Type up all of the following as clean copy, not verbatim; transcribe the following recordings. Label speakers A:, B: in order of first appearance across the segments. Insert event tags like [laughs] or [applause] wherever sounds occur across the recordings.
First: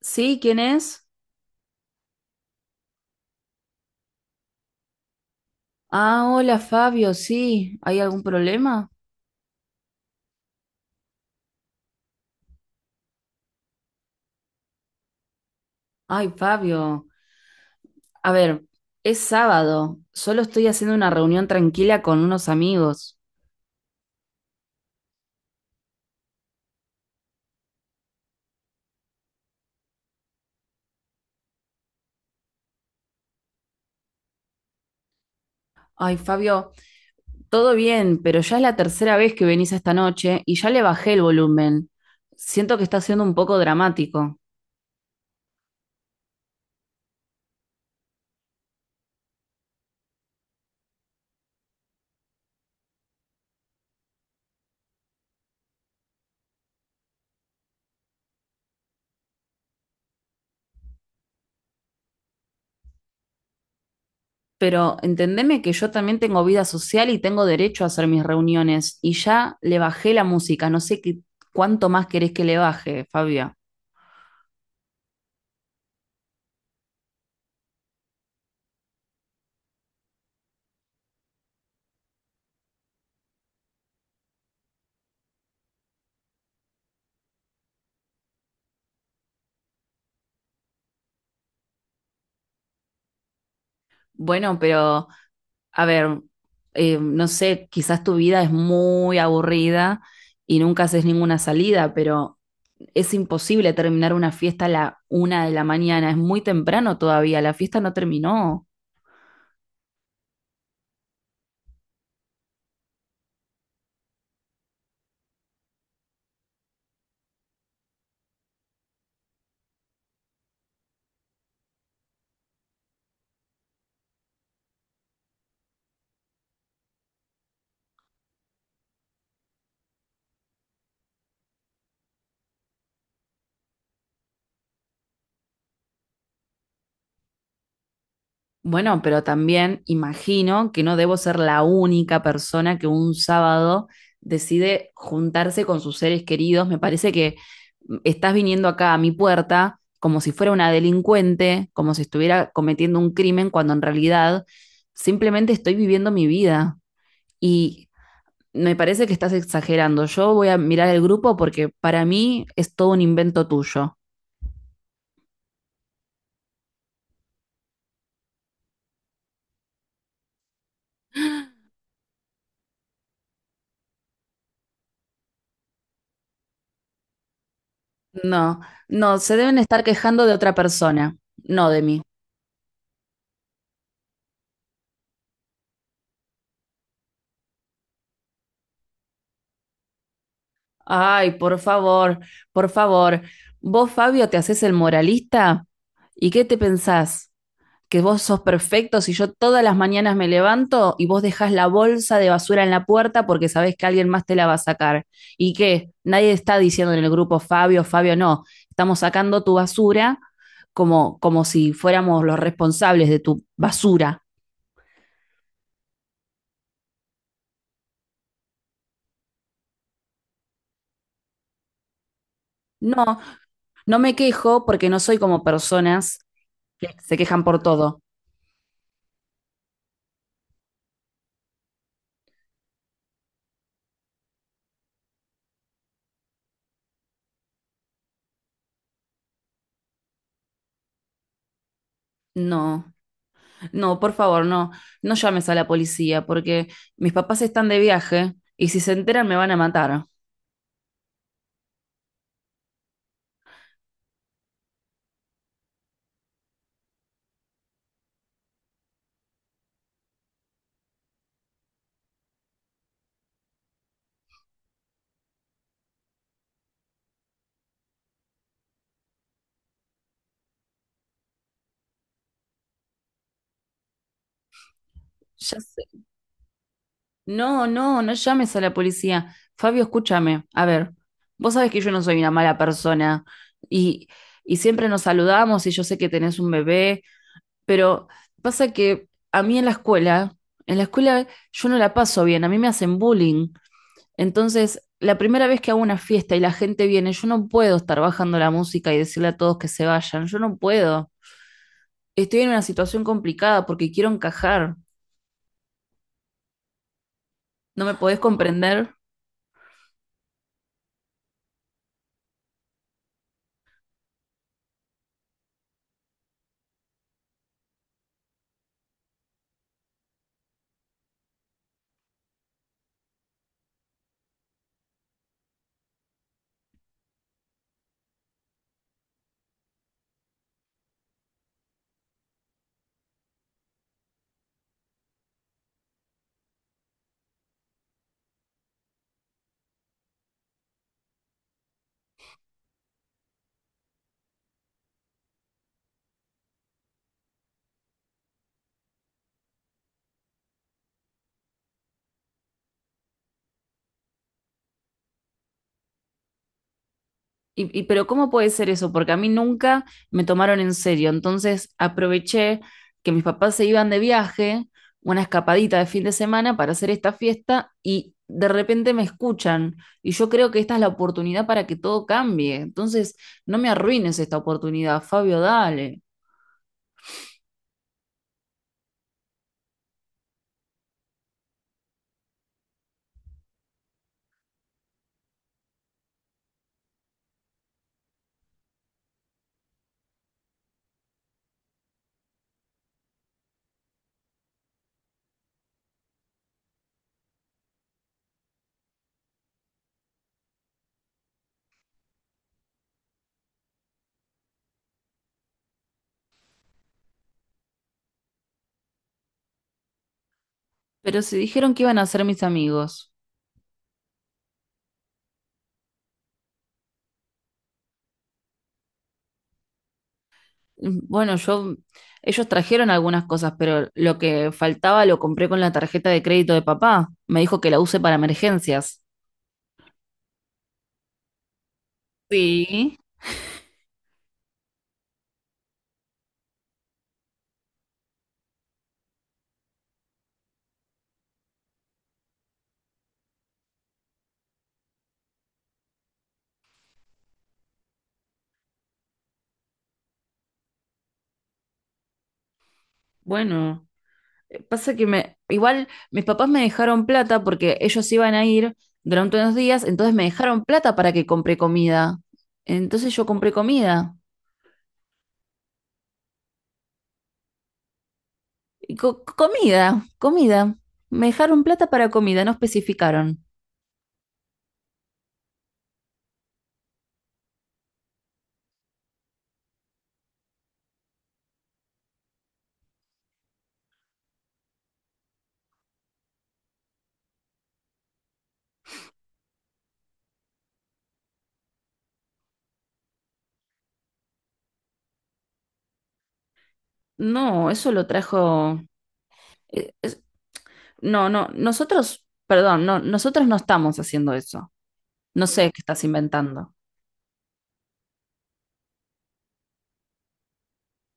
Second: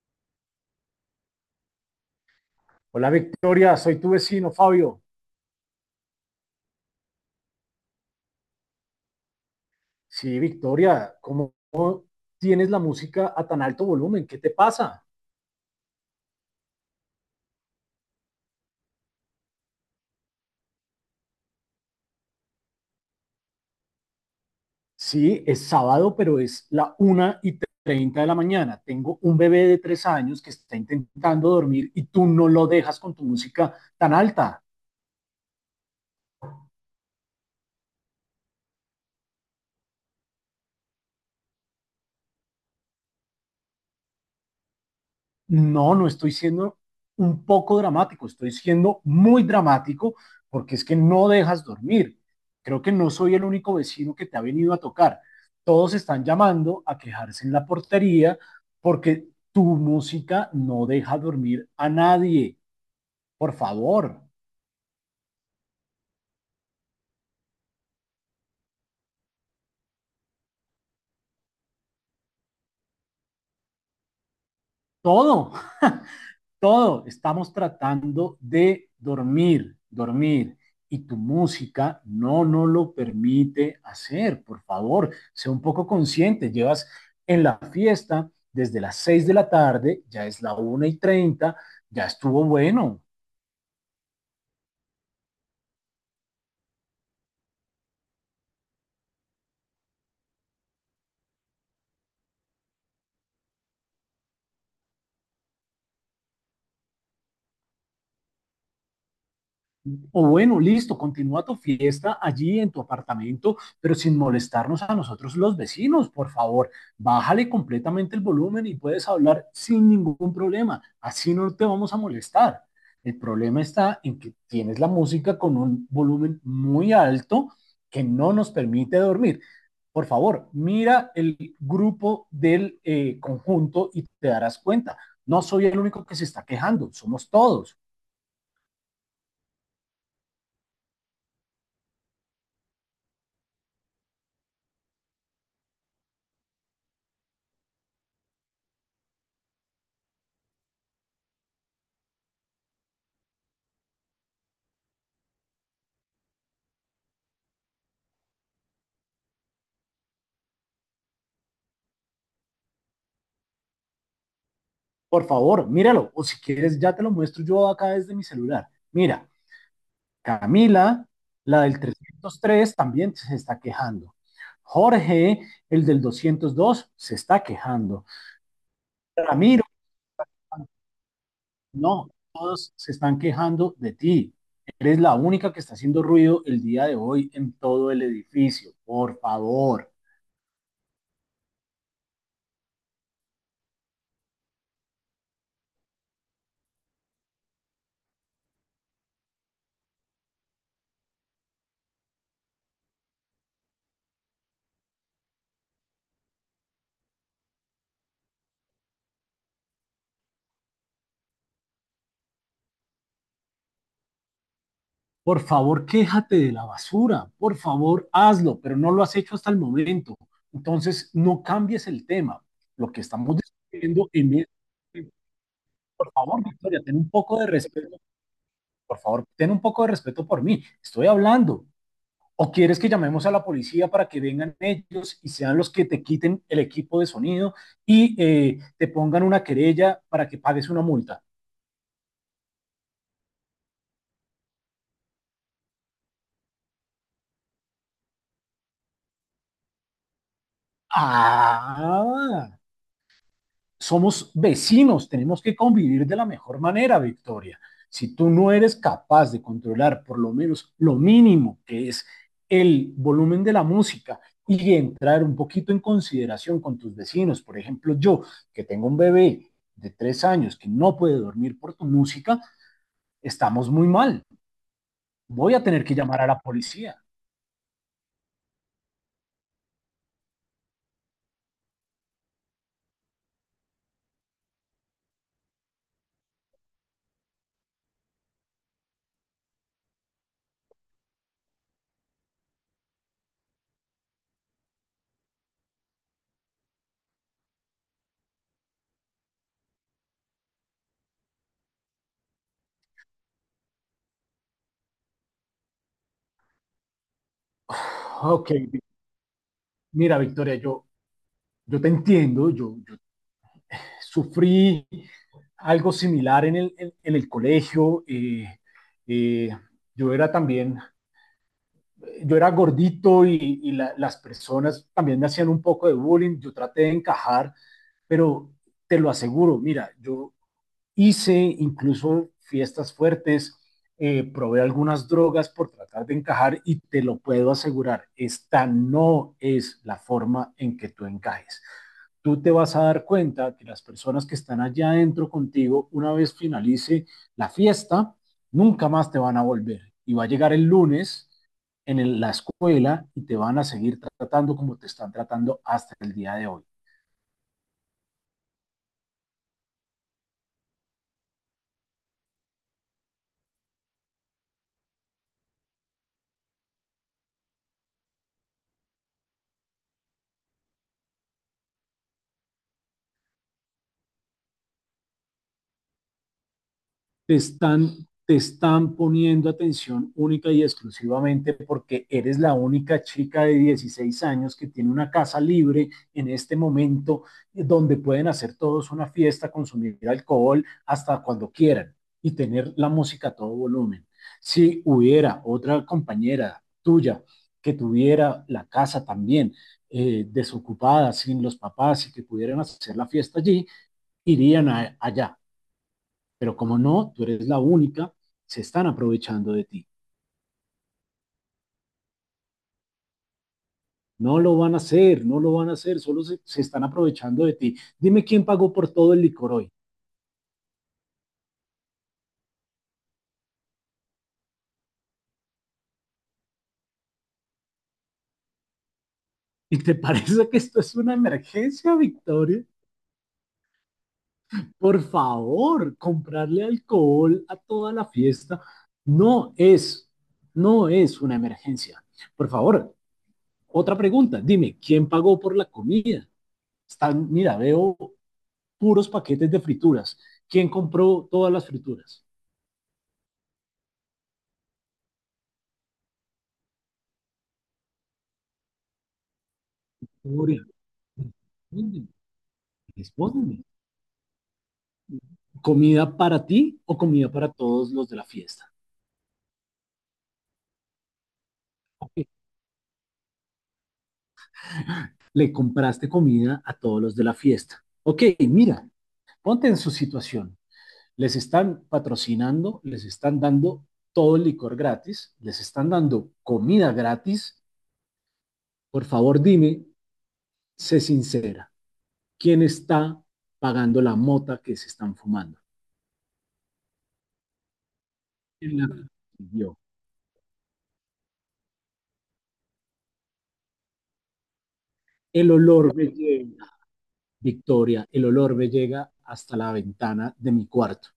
A: Sí, ¿quién es?
B: Hola Victoria, soy tu vecino Fabio.
A: Ah, hola Fabio, sí. ¿Hay algún problema?
B: Sí, Victoria, ¿cómo tienes la música a tan alto volumen? ¿Qué te pasa?
A: Ay, Fabio. A ver, es sábado. Solo estoy haciendo una reunión tranquila con unos amigos.
B: Sí, es sábado, pero es la 1:30 de la mañana. Tengo un bebé de 3 años que está intentando dormir y tú no lo dejas con tu música tan alta.
A: Ay, Fabio, todo bien, pero ya es la tercera vez que venís esta noche y ya le bajé el volumen. Siento que está siendo un poco dramático.
B: No, no estoy siendo un poco dramático, estoy siendo muy dramático porque es que no dejas dormir. Creo que no soy el único vecino que te ha venido a tocar. Todos están llamando a quejarse en la portería porque tu música no deja dormir a nadie. Por favor,
A: Pero entendeme que yo también tengo vida social y tengo derecho a hacer mis reuniones. Y ya le bajé la música. No sé qué, cuánto más querés que le baje, Fabio.
B: todo. todo, estamos tratando de dormir, dormir. Y tu música no nos lo permite hacer. Por favor, sea un poco consciente. Llevas en la fiesta desde las 6 de la tarde, ya es la 1:30, ya estuvo bueno.
A: Bueno, pero... a ver, no sé, quizás tu vida es muy aburrida y nunca haces ninguna salida, pero es imposible terminar una fiesta a la una de la mañana, es muy temprano todavía, la fiesta no terminó.
B: O bueno, listo, continúa tu fiesta allí en tu apartamento, pero sin molestarnos a nosotros los vecinos, por favor. Bájale completamente el volumen y puedes hablar sin ningún problema. Así no te vamos a molestar. El problema está en que tienes la música con un volumen muy alto que no nos permite dormir. Por favor, mira el grupo del conjunto y te darás cuenta. No soy el único que se está quejando, somos todos.
A: Bueno, pero también imagino que no debo ser la única persona que un sábado decide juntarse con sus seres queridos. Me parece que estás viniendo acá a mi puerta como si fuera una delincuente, como si estuviera cometiendo un crimen, cuando en realidad simplemente estoy viviendo mi vida. Y me parece que estás exagerando. Yo voy a mirar el grupo porque para mí es todo un invento tuyo.
B: Por favor, míralo. O si quieres, ya te lo muestro yo acá desde mi celular. Mira, Camila, la del 303 también se está quejando. Jorge, el del 202 se está quejando.
A: No, no, se deben
B: Ramiro,
A: estar quejando de otra persona, no de mí.
B: no, todos se están quejando de ti. Eres la única que está haciendo ruido el día de hoy en todo el edificio. Por favor.
A: Ay, por favor, por favor. Vos, Fabio, te haces el moralista. ¿Y qué te pensás? ¿Que vos sos perfecto si yo todas las mañanas me levanto y vos dejás la bolsa de basura en la puerta porque sabés que alguien más te la va a sacar? ¿Y qué? Nadie está diciendo en el grupo Fabio, Fabio, no. Estamos sacando tu basura como si fuéramos los responsables de tu basura.
B: Por favor, quéjate de la basura, por favor, hazlo, pero no lo has hecho hasta el momento. Entonces, no cambies el tema. Lo que
A: No,
B: estamos
A: no
B: discutiendo
A: me quejo porque no
B: de,
A: soy como
B: por
A: personas
B: favor, Victoria,
A: que
B: ten un
A: se
B: poco
A: quejan
B: de
A: por
B: respeto,
A: todo.
B: por favor, ten un poco de respeto por mí. Estoy hablando. ¿O quieres que llamemos a la policía para que vengan ellos y sean los que te quiten el equipo de sonido y te pongan una querella para que pagues una multa?
A: No. No, por favor, no, no llames a la policía porque mis papás están de viaje y si se enteran me van a matar.
B: Ah, somos vecinos, tenemos que convivir de la mejor manera, Victoria. Si tú no eres capaz de controlar por lo menos lo mínimo que es el volumen de la música y entrar un poquito en consideración con tus vecinos, por ejemplo, yo que tengo un bebé de tres años que no puede dormir por tu música, estamos muy mal. Voy
A: Ya
B: a
A: sé.
B: tener que llamar a la policía.
A: No, no, no llames a la policía. Fabio, escúchame. A ver, vos sabés que yo no soy una mala persona y, y siempre nos saludamos y yo sé que tenés un bebé, pero pasa que a mí en la escuela yo no la paso bien, a mí me hacen bullying. Entonces, la primera vez que hago una fiesta y la gente viene, yo no puedo estar bajando la música y decirle a todos que se vayan, yo no puedo. Estoy en una situación complicada porque quiero encajar. ¿No me podés
B: Ok,
A: comprender?
B: mira Victoria, yo te entiendo, sufrí algo similar en el colegio. Eh, yo era también, yo era gordito y las personas también me hacían un poco de bullying. Yo traté de encajar, pero te lo aseguro, mira, yo hice incluso fiestas fuertes, probé algunas drogas por tratar de encajar y te lo puedo asegurar, esta no es la forma en que tú encajes. Tú te vas a dar cuenta que las personas que están allá adentro contigo, una vez finalice la fiesta, nunca más te van a volver. Y va a llegar el lunes la escuela y te van a seguir tratando como te están tratando hasta el día de hoy.
A: Pero ¿cómo puede ser eso? Porque a mí nunca me tomaron en serio. Entonces aproveché que mis papás se iban de viaje, una escapadita de fin de semana para hacer esta fiesta y de repente me escuchan. Y yo creo que esta es la oportunidad para que todo cambie. Entonces no me arruines esta oportunidad, Fabio, dale.
B: te están, te están poniendo atención única y exclusivamente porque eres la única chica de 16 años que tiene una casa libre en este momento, donde pueden hacer todos una fiesta, consumir alcohol hasta cuando quieran y tener la música a todo volumen. Si hubiera otra compañera tuya que tuviera la casa también desocupada, sin los papás y que pudieran hacer la fiesta allí, irían allá. Pero como no, tú eres la única, se están aprovechando de ti.
A: Pero si dijeron que iban a ser mis amigos.
B: No lo van a hacer, no lo van a hacer, solo se están aprovechando de ti. Dime quién pagó por todo el licor hoy.
A: Bueno, ellos trajeron algunas cosas, pero lo que faltaba lo compré con la tarjeta de crédito de papá. Me dijo que la use para emergencias.
B: [laughs] ¿Y te parece que esto es una emergencia, Victoria?
A: Sí,
B: Por favor, comprarle alcohol a toda la fiesta no es, no es una emergencia. Por favor, otra pregunta. Dime, ¿quién pagó por la comida? Están, mira, veo puros paquetes de frituras. ¿Quién compró todas las frituras?
A: bueno, pasa igual mis papás me dejaron plata porque ellos iban a ir durante unos días, entonces me
B: Gloria,
A: dejaron plata para que compre
B: respóndeme,
A: comida. Entonces yo compré
B: respóndeme.
A: comida.
B: ¿Comida para ti o comida para todos los de la fiesta?
A: Comida, comida. Me dejaron plata para
B: Ok,
A: comida, no especificaron.
B: le compraste comida a todos los de la fiesta. Ok, mira, ponte en su situación. Les están patrocinando, les están dando todo el licor gratis, les están dando comida gratis. Por favor, dime, sé sincera, ¿quién está pagando la mota que se están fumando?
A: No, eso lo trajo. eh, es- no, no, nosotros, perdón, no, nosotros no estamos haciendo eso. No
B: El
A: sé qué
B: olor
A: estás
B: me lleva
A: inventando.
B: Victoria, el olor me llega hasta la ventana de mi cuarto.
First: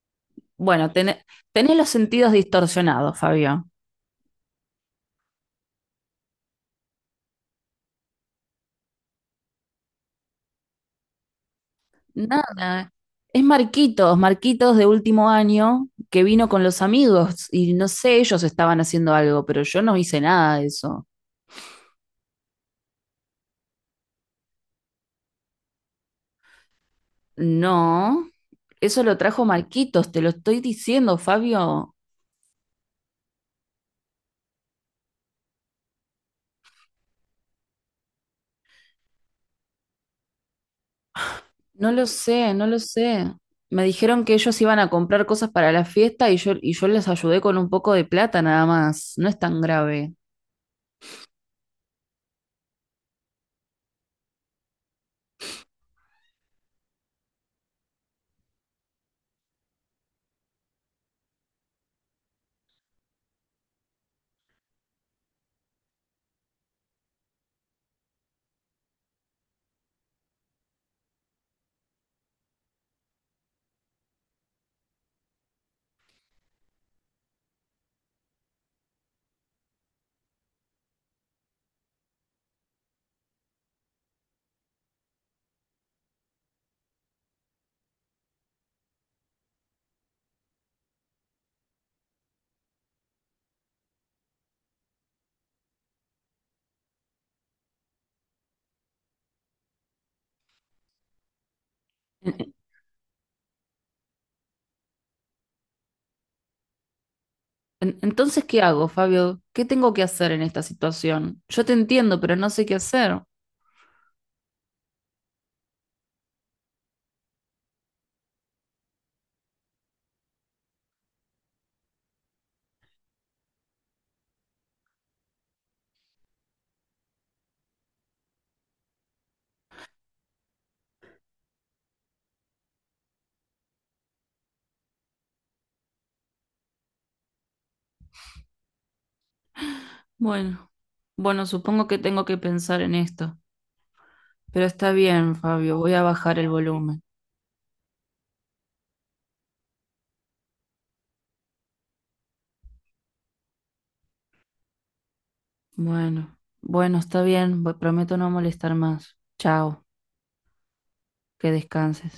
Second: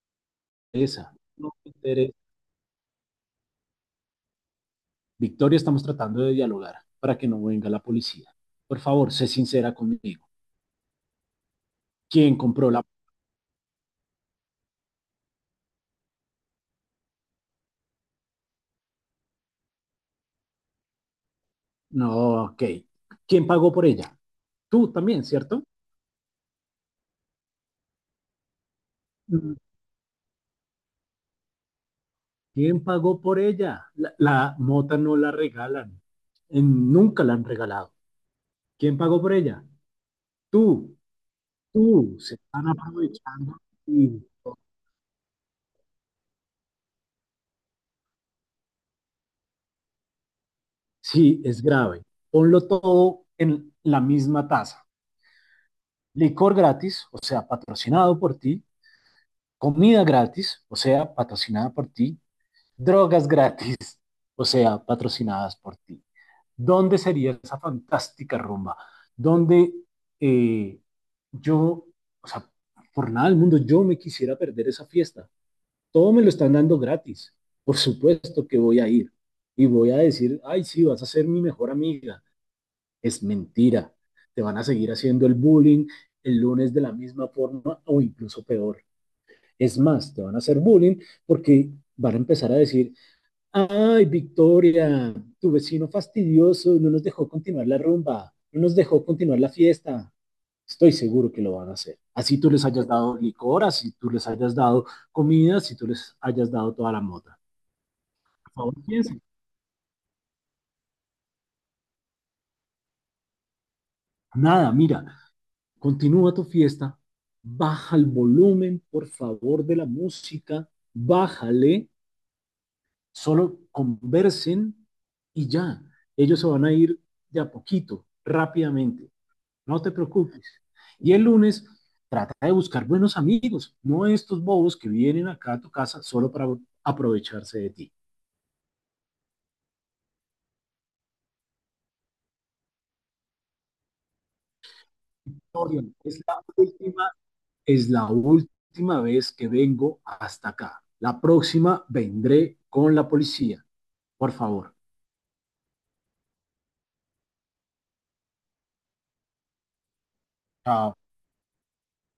A: Bueno,
B: Esa,
A: tené-
B: no me
A: tenés los
B: interesa.
A: sentidos distorsionados, Fabio.
B: Victoria, estamos tratando de dialogar para que no venga la policía. Por favor, sé sincera conmigo. ¿Quién compró la...
A: Nada. Es Marquitos, Marquitos de último año, que vino con los amigos y no sé, ellos estaban haciendo algo, pero yo no hice nada de eso.
B: No, ok. ¿Quién pagó por ella? Tú también, ¿cierto?
A: No, eso lo trajo Marquitos, te lo estoy diciendo, Fabio.
B: ¿Quién pagó por ella? La mota no la regalan. Nunca la han regalado. ¿Quién pagó por ella? Tú,
A: No lo
B: tú. Se
A: sé, no
B: están
A: lo sé.
B: aprovechando.
A: Me
B: De
A: dijeron que ellos iban a comprar cosas para la fiesta y yo les ayudé con un poco de plata nada más. No es tan grave.
B: Sí, es grave. Ponlo todo en la misma taza. Licor gratis, o sea, patrocinado por ti. Comida gratis, o sea, patrocinada por ti. Drogas gratis, o sea, patrocinadas por ti. ¿Dónde sería esa fantástica rumba? Donde eh, yo, o sea, por nada del mundo yo me quisiera perder esa fiesta. Todo me lo están dando gratis. Por supuesto que voy a ir y voy a decir, ay, sí, vas a ser mi mejor amiga. Es mentira. Te van a seguir haciendo el bullying el lunes de la misma forma o incluso peor. Es más, te van a hacer bullying porque van a empezar a decir, ay, Victoria, tu vecino fastidioso no nos dejó continuar la rumba, no nos dejó continuar la fiesta. Estoy seguro que lo van a hacer. Así tú
A: En-
B: les hayas dado licor, así tú les hayas dado comida, así tú les hayas dado toda la mota.
A: Entonces,
B: Por
A: ¿qué
B: favor,
A: hago,
B: piensen.
A: Fabio? ¿Qué tengo que hacer en esta situación? Yo te entiendo, pero no sé qué hacer.
B: Nada, mira, continúa tu fiesta, baja el volumen, por favor, de la música, bájale, solo conversen y ya. Ellos se van a ir de a poquito, rápidamente, no te preocupes. Y el lunes trata de buscar buenos amigos, no estos bobos que vienen acá a tu casa solo para aprovecharse de ti.
A: Bueno, bueno, supongo que tengo que pensar en esto, pero está bien, Fabio, voy
B: Dorian,
A: a bajar el volumen.
B: es la última vez que vengo hasta acá. La próxima vendré con la policía, por favor.
A: Bueno, bueno, está bien, prometo no molestar más. Chao,
B: ah.
A: que descanses.